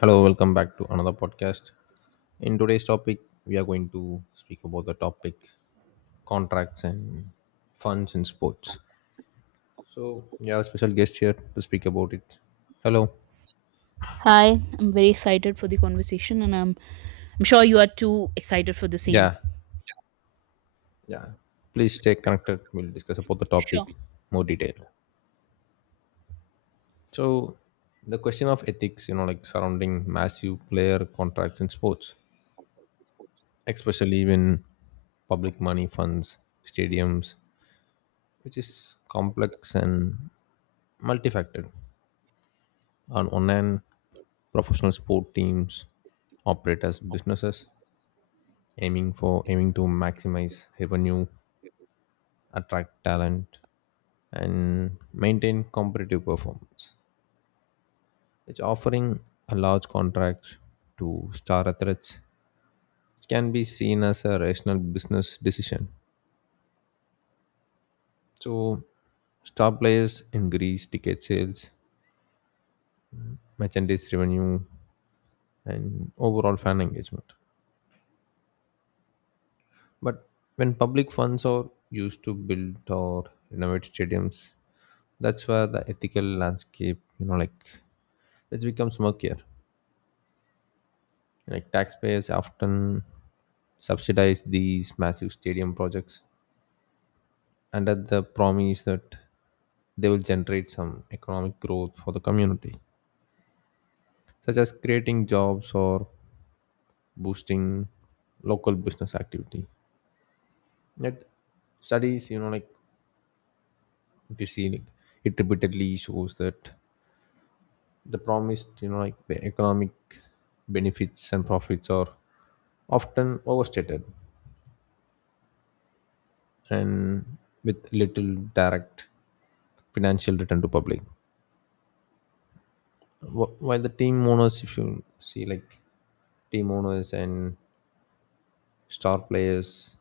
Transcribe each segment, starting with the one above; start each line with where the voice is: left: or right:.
left: Hello, welcome back to another podcast. In today's topic, we are going to speak about the topic contracts and funds in sports. So, we have a special guest here to speak about it. Hello.
right: Hi, I'm very excited for the conversation, and I'm sure you are too excited for the same.
left: Yeah. Yeah. Please stay connected. We'll discuss about the topic
right: Sure.
left: more detail. So, the question of ethics, like surrounding massive player contracts in sports, especially when public money funds, stadiums, which is complex and multifaceted. On one professional sport teams operate as businesses aiming to maximize revenue, attract talent, and maintain competitive performance. It's offering a large contracts to star athletes. It can be seen as a rational business decision. So star players increase ticket sales, merchandise revenue, and overall fan engagement. But when public funds are used to build or renovate stadiums, that's where the ethical landscape, like it becomes murkier. Like taxpayers often subsidize these massive stadium projects under the promise that they will generate some economic growth for the community, such as creating jobs or boosting local business activity. Yet studies, like, if you see like, it repeatedly shows that the promised like the economic benefits and profits are often overstated and with little direct financial return to public. While the team owners, if you see like, team owners and star players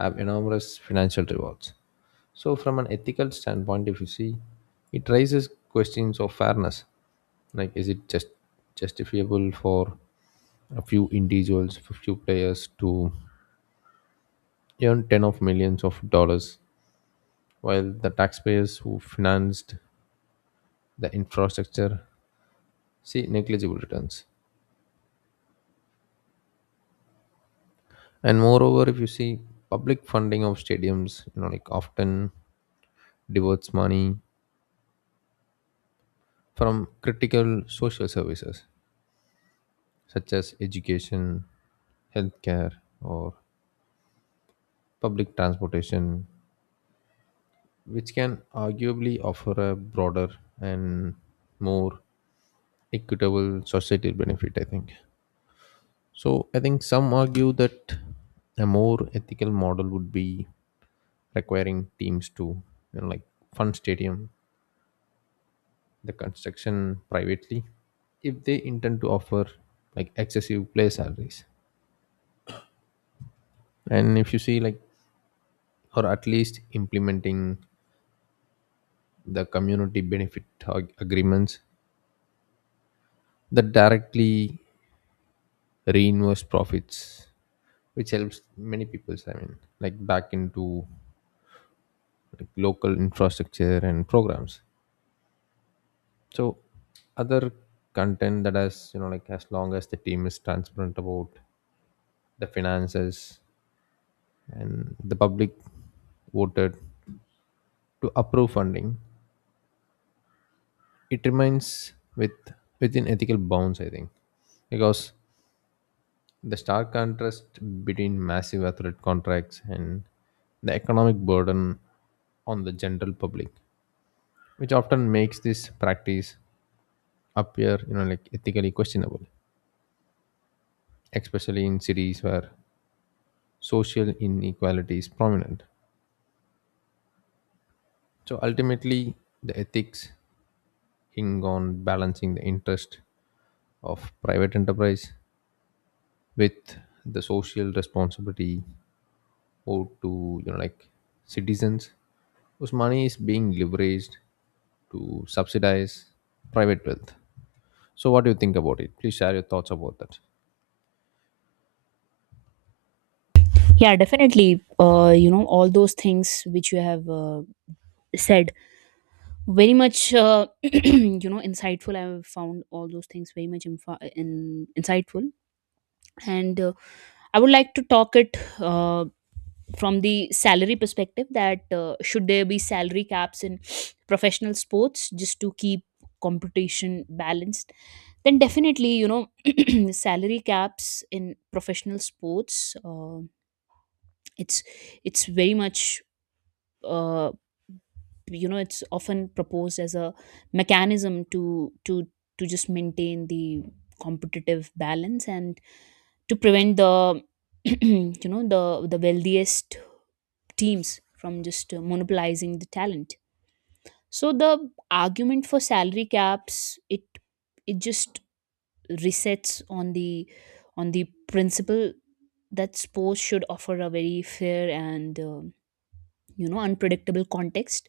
left: have enormous financial rewards. So, from an ethical standpoint, if you see, it raises questions of fairness. Like, is it justifiable for a few individuals, a few players to earn ten of millions of dollars, while the taxpayers who financed the infrastructure see negligible returns? And moreover, if you see public funding of stadiums, like often diverts money from critical social services such as education, healthcare, or public transportation, which can arguably offer a broader and more equitable societal benefit, I think. So, I think some argue that a more ethical model would be requiring teams to, like fund stadium, the construction privately, if they intend to offer like excessive play salaries and if you see like or at least implementing the community benefit agreements that directly reinvest profits, which helps many people, I mean like back into like local infrastructure and programs. So other content that has, like, as long as the team is transparent about the finances and the public voted to approve funding, it remains within ethical bounds, I think, because the stark contrast between massive athlete contracts and the economic burden on the general public, which often makes this practice appear, like, ethically questionable, especially in cities where social inequality is prominent. So ultimately, the ethics hinge on balancing the interest of private enterprise with the social responsibility, or to, like, citizens whose money is being leveraged to subsidize private wealth. So, what do you think about it? Please share your thoughts about that.
right: Yeah, definitely. All those things which you have said, very much, insightful. I have found all those things very much insightful. And I would like to talk it from the salary perspective that should there be salary caps in professional sports just to keep competition balanced? Then definitely, salary caps in professional sports, it's it's very much uh, it's often proposed as a mechanism to just maintain the competitive balance and to prevent the you know the the wealthiest teams from just monopolizing the talent. So the argument for salary caps, it it just resets on the principle that sports should offer a very fair and unpredictable context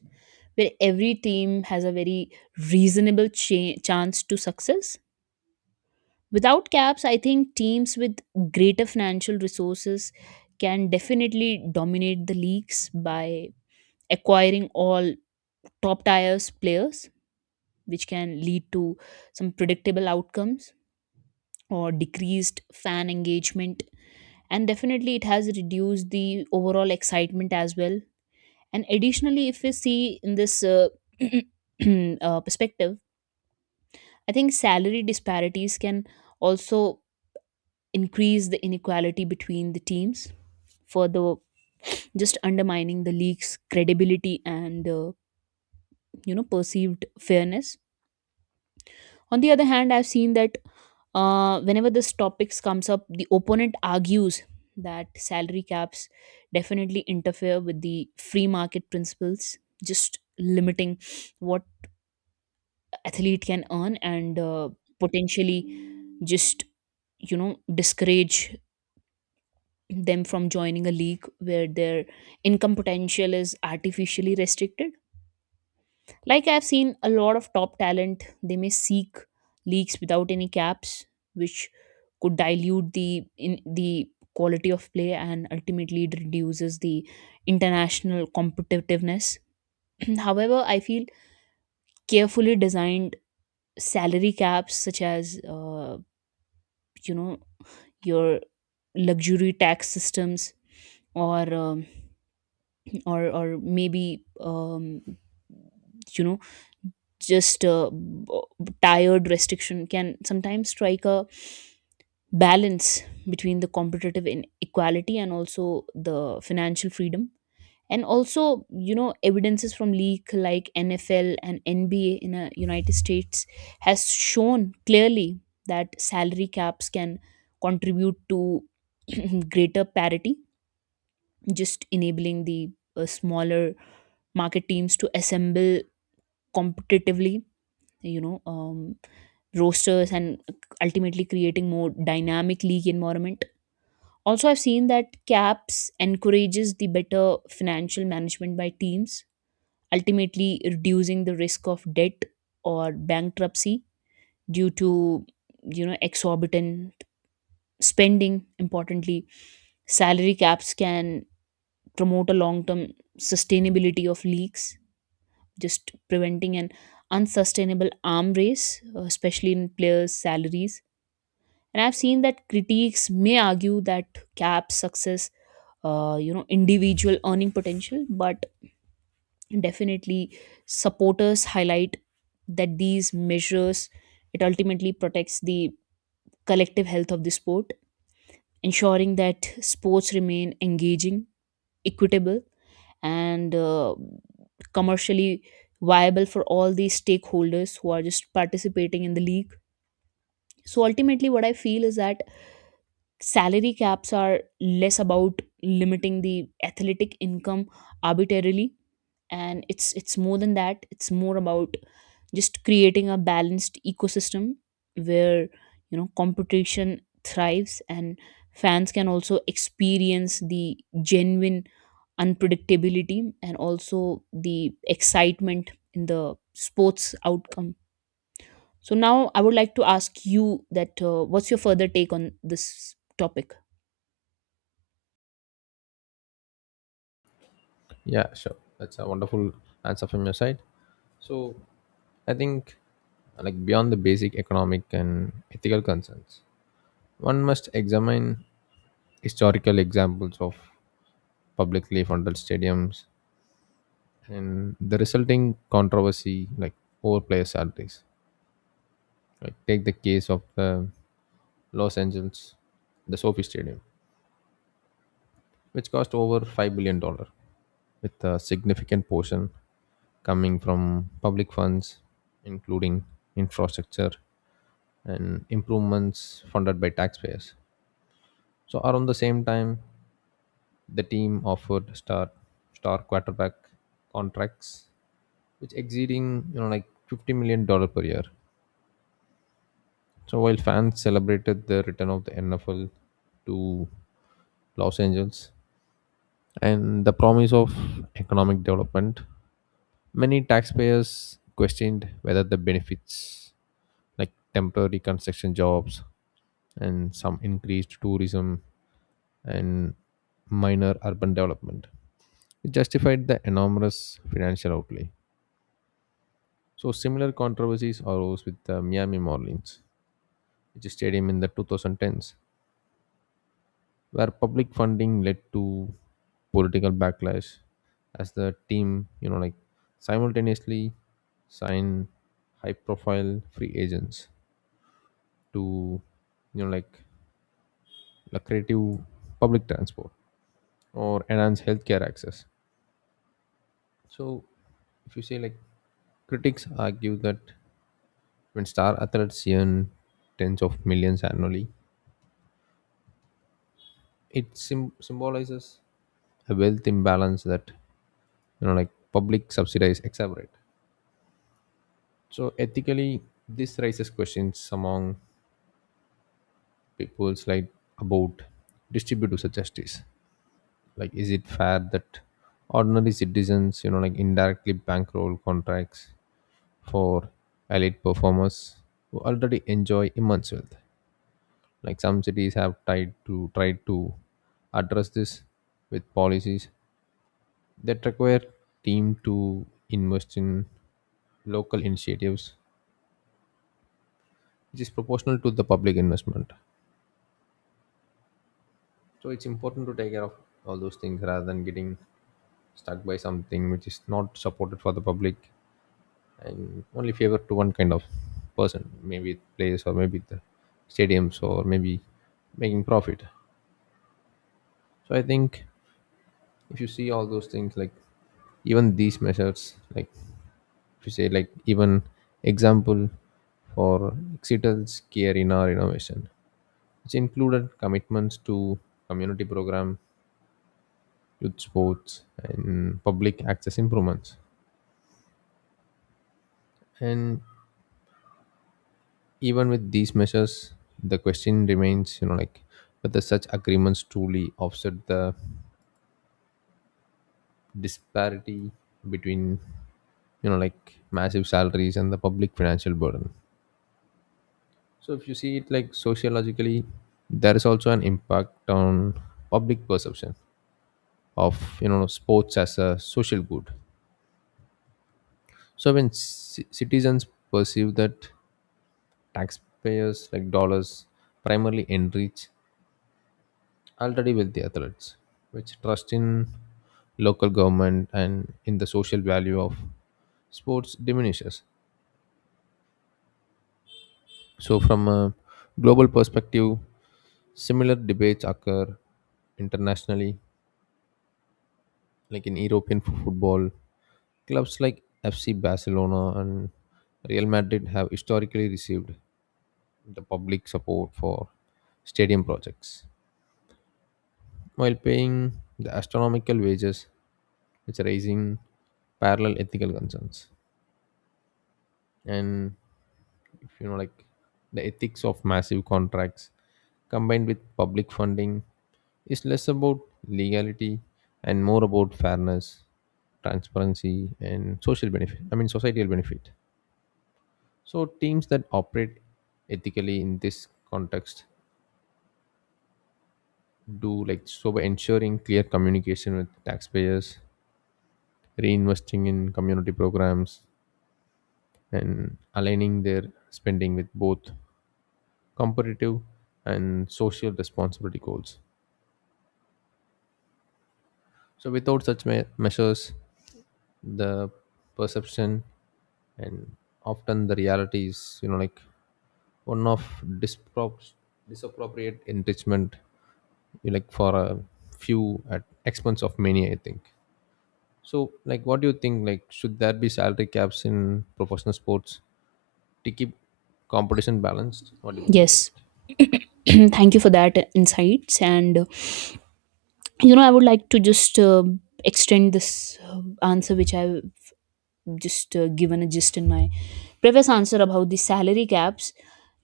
right: where every team has a very reasonable chance to success. Without caps, I think teams with greater financial resources can definitely dominate the leagues by acquiring all top tiers players, which can lead to some predictable outcomes or decreased fan engagement. And definitely, it has reduced the overall excitement as well. And additionally, if we see in this perspective, I think salary disparities can also increase the inequality between the teams, further just undermining the league's credibility and perceived fairness. On the other hand, I've seen that whenever this topics comes up, the opponent argues that salary caps definitely interfere with the free market principles, just limiting what athlete can earn and potentially just discourage them from joining a league where their income potential is artificially restricted. Like, I've seen a lot of top talent, they may seek leagues without any caps, which could dilute the in the quality of play, and ultimately it reduces the international competitiveness. However, I feel carefully designed salary caps, such as you know your luxury tax systems or or maybe you know just tired restriction can sometimes strike a balance between the competitive inequality and also the financial freedom. And also evidences from league like NFL and NBA in the United States has shown clearly that salary caps can contribute to greater parity, just enabling the smaller market teams to assemble competitively you know um, rosters and ultimately creating more dynamic league environment. Also, I've seen that caps encourages the better financial management by teams, ultimately reducing the risk of debt or bankruptcy due to exorbitant spending. Importantly, salary caps can promote a long term sustainability of leagues, just preventing an unsustainable arm race, especially in players' salaries. And I've seen that critics may argue that caps success, individual earning potential, but definitely supporters highlight that these measures, it ultimately protects the collective health of the sport, ensuring that sports remain engaging, equitable, and commercially viable for all the stakeholders who are just participating in the league. So ultimately, what I feel is that salary caps are less about limiting the athletic income arbitrarily, and it's more than that. It's more about just creating a balanced ecosystem where competition thrives and fans can also experience the genuine unpredictability and also the excitement in the sports outcome. So now I would like to ask you that, what's your further take on this topic?
left: Yeah, sure. That's a wonderful answer from your side. So, I think, like, beyond the basic economic and ethical concerns, one must examine historical examples of publicly funded stadiums and the resulting controversy like over player salaries. Like, take the case of the Los Angeles, the SoFi Stadium, which cost over $5 billion, with a significant portion coming from public funds, including infrastructure and improvements funded by taxpayers. So, around the same time, the team offered star quarterback contracts, which exceeding like $50 million dollar per year. So, while fans celebrated the return of the NFL to Los Angeles, and the promise of economic development, many taxpayers questioned whether the benefits, like temporary construction jobs and some increased tourism and minor urban development, justified the enormous financial outlay. So similar controversies arose with the Miami Marlins, which stadium in the 2010s, where public funding led to political backlash as the team, like, simultaneously signed high profile free agents to, like, lucrative public transport or enhance healthcare access. So, if you say like, critics argue that when star athletes earn tens of millions annually, it sim symbolizes a wealth imbalance that, like, public subsidies exacerbate. So ethically, this raises questions among people's like about distributive justice. Like, is it fair that ordinary citizens, like, indirectly bankroll contracts for elite performers who already enjoy immense wealth? Like some cities have tried to address this with policies that require team to invest in local initiatives, which is proportional to the public investment. So it's important to take care of all those things rather than getting stuck by something which is not supported for the public and only favor to one kind of person, maybe place or maybe the stadiums or maybe making profit. So I think if you see all those things, like even these measures, like if you say like, even example for Exeter's care in our innovation, which included commitments to community program, youth sports, and public access improvements. And even with these measures, the question remains, like, whether such agreements truly offset the disparity between, like, massive salaries and the public financial burden. So if you see it like sociologically, there is also an impact on public perception of sports as a social good. So when citizens perceive that taxpayers like dollars primarily enrich already wealthy athletes, which trust in local government and in the social value of sports diminishes. So from a global perspective, similar debates occur internationally, like in European football clubs like FC Barcelona and Real Madrid have historically received the public support for stadium projects, while paying the astronomical wages, which are raising parallel ethical concerns. And if you know, like, the ethics of massive contracts combined with public funding is less about legality and more about fairness, transparency, and social benefit, I mean societal benefit. So teams that operate ethically in this context do like so by ensuring clear communication with taxpayers, reinvesting in community programs, and aligning their spending with both competitive and social responsibility goals. So, without such measures, the perception and often the reality is, like, one of disprop- disappropriate enrichment, you like for a few at expense of many. I think. So, like, what do you think? Like, should there be salary caps in professional sports to keep competition balanced? What do you think about
right: Yes.
left: it?
right: Thank you for that insights. And I would like to just extend this uh, answer which I've just given a gist in my previous answer about the salary caps.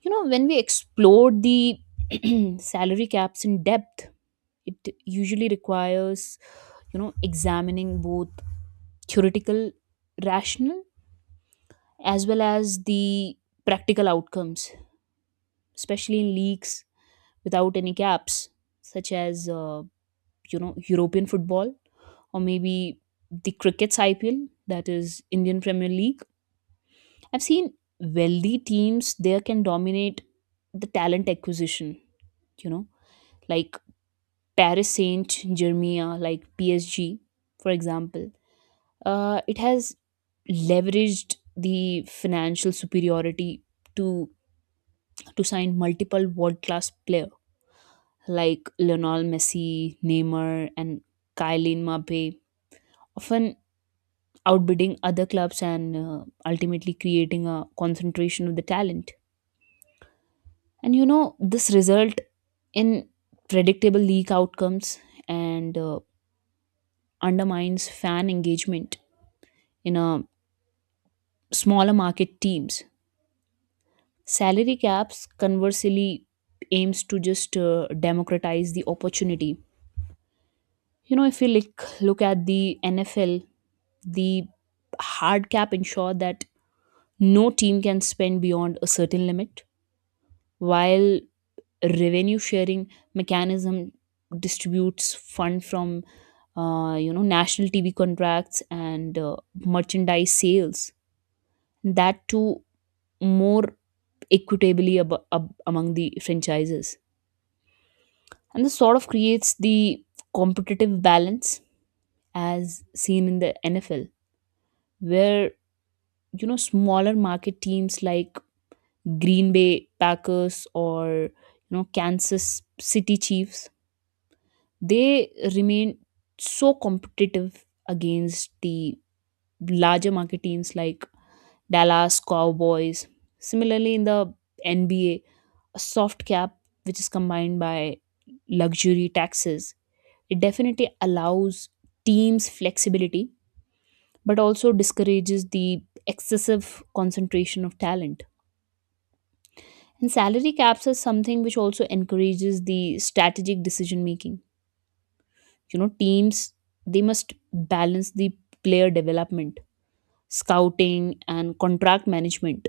right: When we explored the salary caps in depth, it usually requires examining both theoretical rational as well as the practical outcomes, especially in leagues without any caps, such as European football or maybe the cricket's IPL, that is Indian Premier League. I've seen wealthy teams there can dominate the talent acquisition, you know, like Paris Saint Germain, like PSG, for example. It has leveraged the financial superiority to to sign multiple world class player like Lionel Messi, Neymar, and Kylian Mbappe. Often outbidding other clubs and ultimately creating a concentration of the talent. And this result in predictable league outcomes and undermines fan engagement in a smaller market teams. Salary caps, conversely, aims to just democratize the opportunity. If you look at the NFL, the hard cap ensure that no team can spend beyond a certain limit, while revenue sharing mechanism distributes fund from national TV contracts and merchandise sales, that too more equitably among the franchises. And this sort of creates the competitive balance as seen in the NFL where smaller market teams like Green Bay Packers or Kansas City Chiefs, they remain so competitive against the larger market teams like Dallas Cowboys. Similarly, in the NBA, soft cap, which is combined by luxury taxes, it definitely allows teams flexibility but also discourages the excessive concentration of talent. And salary caps is something which also encourages the strategic decision making, teams, they must balance the player development, scouting, and contract management.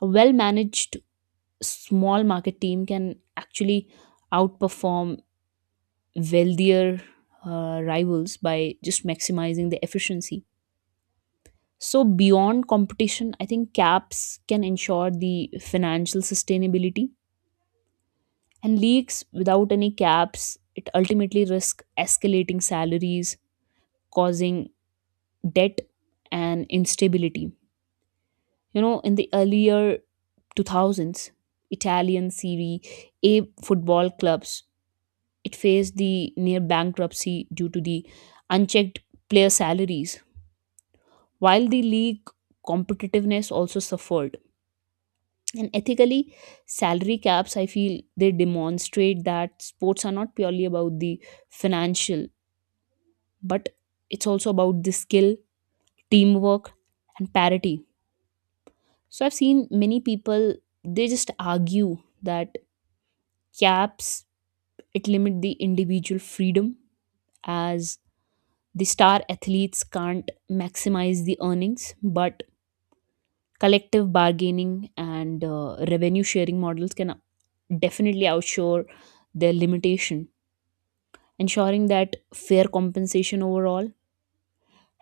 right: A well managed small market team can actually outperform wealthier rivals by just maximizing the efficiency. So beyond competition, I think caps can ensure the financial sustainability, and leagues without any caps, it ultimately risk escalating salaries, causing debt and instability. In the earlier 2000s, Italian Serie A football clubs, it faced the near bankruptcy due to the unchecked player salaries, while the league competitiveness also suffered. And ethically, salary caps, I feel they demonstrate that sports are not purely about the financial, but it's also about the skill, teamwork, and parity. So I've seen many people, they just argue that caps, it limit the individual freedom as the star athletes can't maximize the earnings, but collective bargaining and revenue sharing models can definitely outshore their limitation, ensuring that fair compensation overall.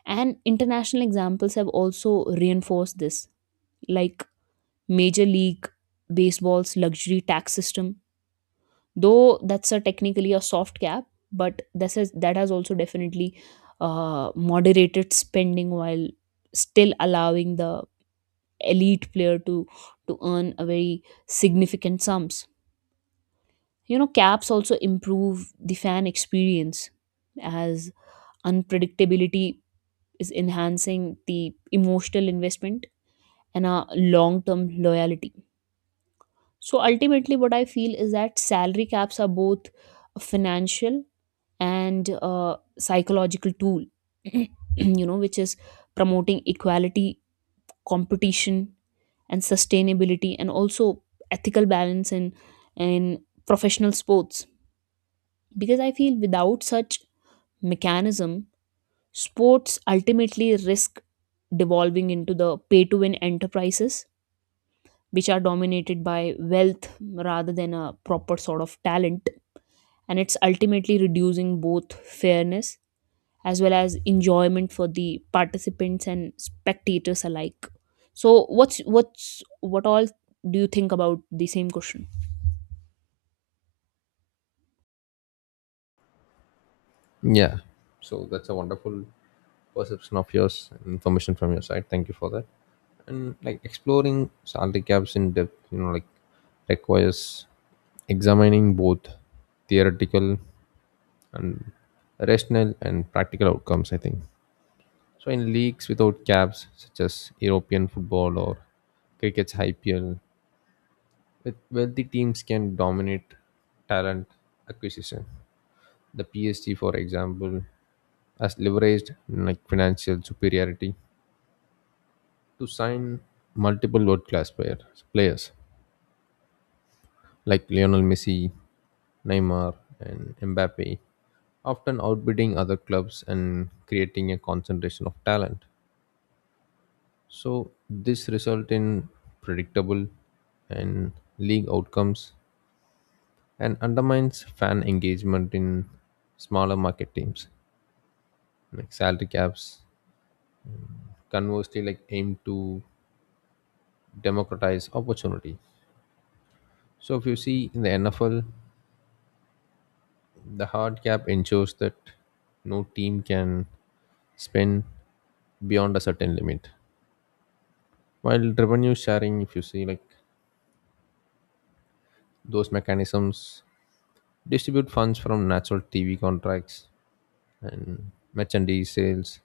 right: And international examples have also reinforced this, like Major League Baseball's luxury tax system, though that's a technically a soft cap, but this is that has also definitely moderated spending while still allowing the elite player to earn a very significant sums. Caps also improve the fan experience as unpredictability is enhancing the emotional investment and a long term loyalty. So ultimately, what I feel is that salary caps are both a financial and a psychological tool, which is promoting equality, competition, and sustainability, and also ethical balance in professional sports. Because I feel without such mechanism, sports ultimately risk devolving into the pay to win enterprises which are dominated by wealth rather than a proper sort of talent. And it's ultimately reducing both fairness as well as enjoyment for the participants and spectators alike. So, what all do you think about the same question?
left: Yeah. So that's a wonderful perception of yours, and information from your side. Thank you for that. And like exploring salary caps in depth, like, requires examining both theoretical and rational and practical outcomes, I think. So in leagues without caps, such as European football or cricket's IPL, with wealthy teams can dominate talent acquisition. The PSG, for example, has leveraged like financial superiority to sign multiple world-class players like Lionel Messi, Neymar, and Mbappe, often outbidding other clubs and creating a concentration of talent. So this result in predictable and league outcomes and undermines fan engagement in smaller market teams. Like salary caps, conversely, like aim to democratize opportunity. So if you see in the NFL, the hard cap ensures that no team can spend beyond a certain limit. While revenue sharing, if you see like, those mechanisms distribute funds from natural TV contracts and merchandise sales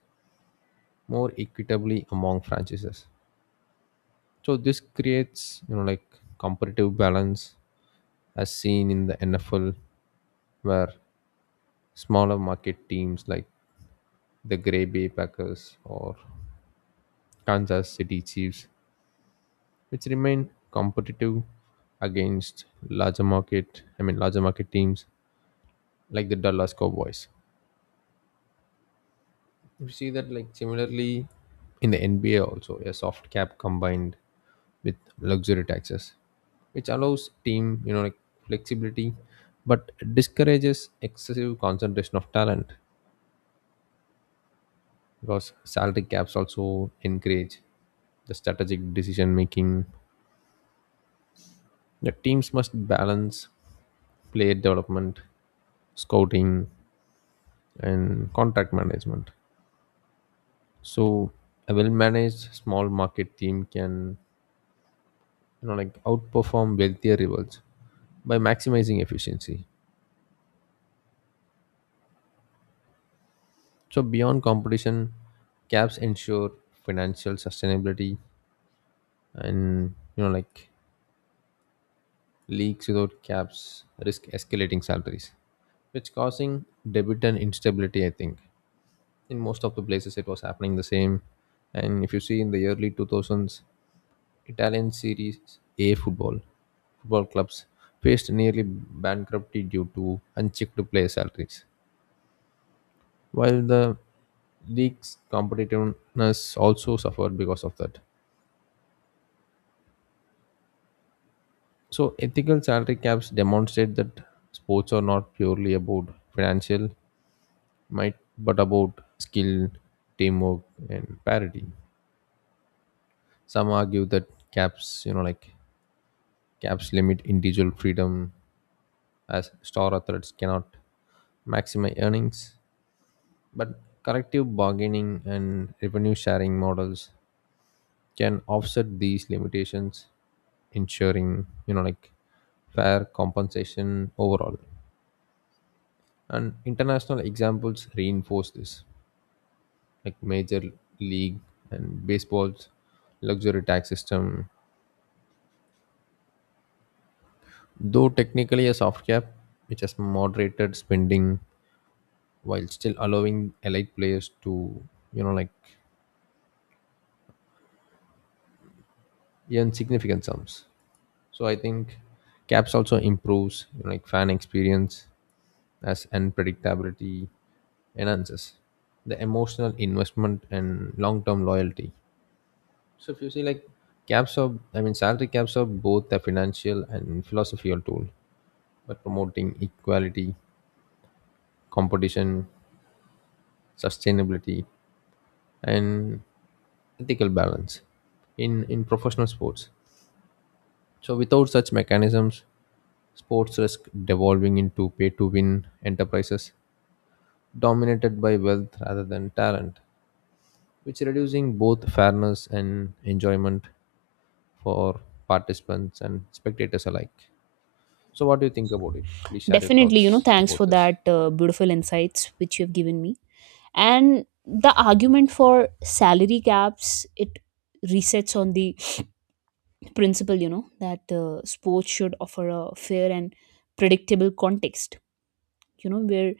left: more equitably among franchises. So this creates, like, competitive balance as seen in the NFL where smaller market teams like the Grey Bay Packers or Kansas City Chiefs, which remain competitive against larger market, I mean larger market teams like the Dallas Cowboys. You see that like similarly in the NBA also a soft cap combined with luxury taxes, which allows team like flexibility, but discourages excessive concentration of talent because salary caps also encourage the strategic decision making. The teams must balance player development, scouting, and contract management. So a well-managed small market team can, like, outperform wealthier rivals by maximizing efficiency. So beyond competition, caps ensure financial sustainability, and like leagues without caps risk escalating salaries, which causing debit and instability, I think. In most of the places it was happening the same. And if you see in the early 2000s, Italian Serie A football clubs faced nearly bankruptcy due to unchecked player salaries, while the league's competitiveness also suffered because of that. So, ethical salary caps demonstrate that sports are not purely about financial might, but about skill, teamwork, and parity. Some argue that caps, you know, like caps limit individual freedom as star athletes cannot maximize earnings. But collective bargaining and revenue sharing models can offset these limitations, ensuring, like, fair compensation overall. And international examples reinforce this, like major league and baseball's luxury tax system, though technically a soft cap, which has moderated spending while still allowing elite players to, like, earn significant sums. So I think caps also improves, like, fan experience as unpredictability enhances the emotional investment and long-term loyalty. So if you see like, caps are, I mean salary caps are both a financial and philosophical tool, but promoting equality, competition, sustainability, and ethical balance in professional sports. So, without such mechanisms, sports risk devolving into pay to win enterprises dominated by wealth rather than talent, which reducing both fairness and enjoyment for participants and spectators alike. So, what do you think about it? Please share your
right: Definitely,
left: thoughts
right: thanks
left: about
right: for
left: this.
right: that beautiful insights which you have given me. And the argument for salary caps, it resets on the principle, that sports should offer a fair and predictable context, where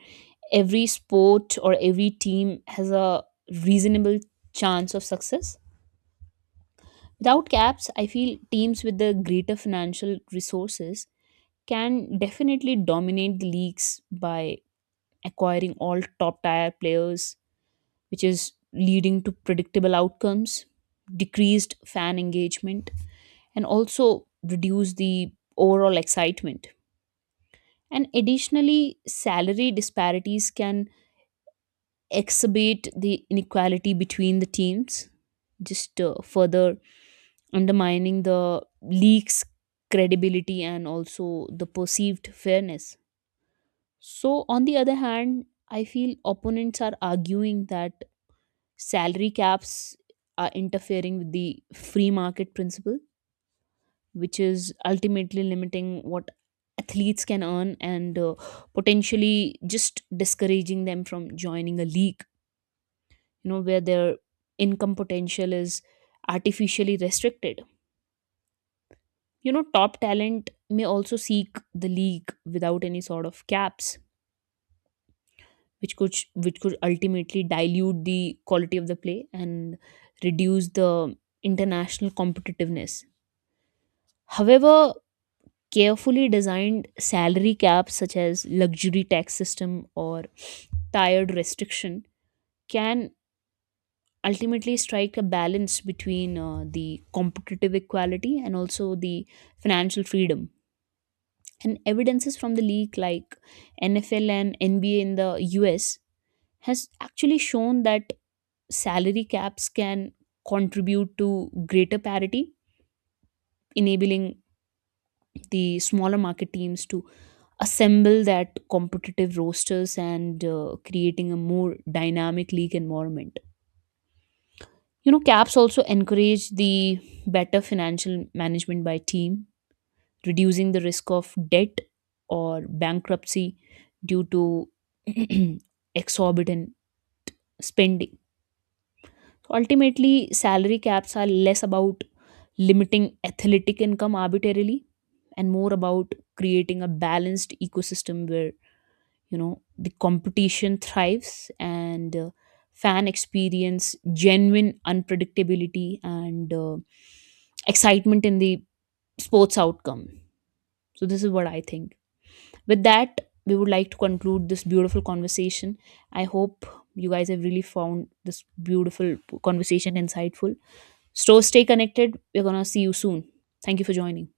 right: every sport or every team has a reasonable chance of success. Without caps, I feel teams with the greater financial resources can definitely dominate the leagues by acquiring all top tier players, which is leading to predictable outcomes, decreased fan engagement, and also reduce the overall excitement. And additionally, salary disparities can exacerbate the inequality between the teams, just further undermining the league's credibility and also the perceived fairness. So, on the other hand, I feel opponents are arguing that salary caps are interfering with the free market principle, which is ultimately limiting what athletes can earn and potentially just discouraging them from joining a league where their income potential is artificially restricted. Top talent may also seek the league without any sort of caps, which could ultimately dilute the quality of the play and reduce the international competitiveness. However, carefully designed salary caps such as luxury tax system or tiered restriction can ultimately strike a balance between the competitive equality and also the financial freedom. And evidences from the league like NFL and NBA in the US has actually shown that salary caps can contribute to greater parity, enabling the smaller market teams to assemble that competitive rosters and creating a more dynamic league environment. Caps also encourage the better financial management by team, reducing the risk of debt or bankruptcy due to exorbitant spending. Ultimately, salary caps are less about limiting athletic income arbitrarily and more about creating a balanced ecosystem where the competition thrives and fan experience genuine unpredictability and excitement in the sports outcome. So this is what I think. With that, we would like to conclude this beautiful conversation. I hope you guys have really found this beautiful conversation insightful. So stay connected, we're gonna see you soon. Thank you for joining.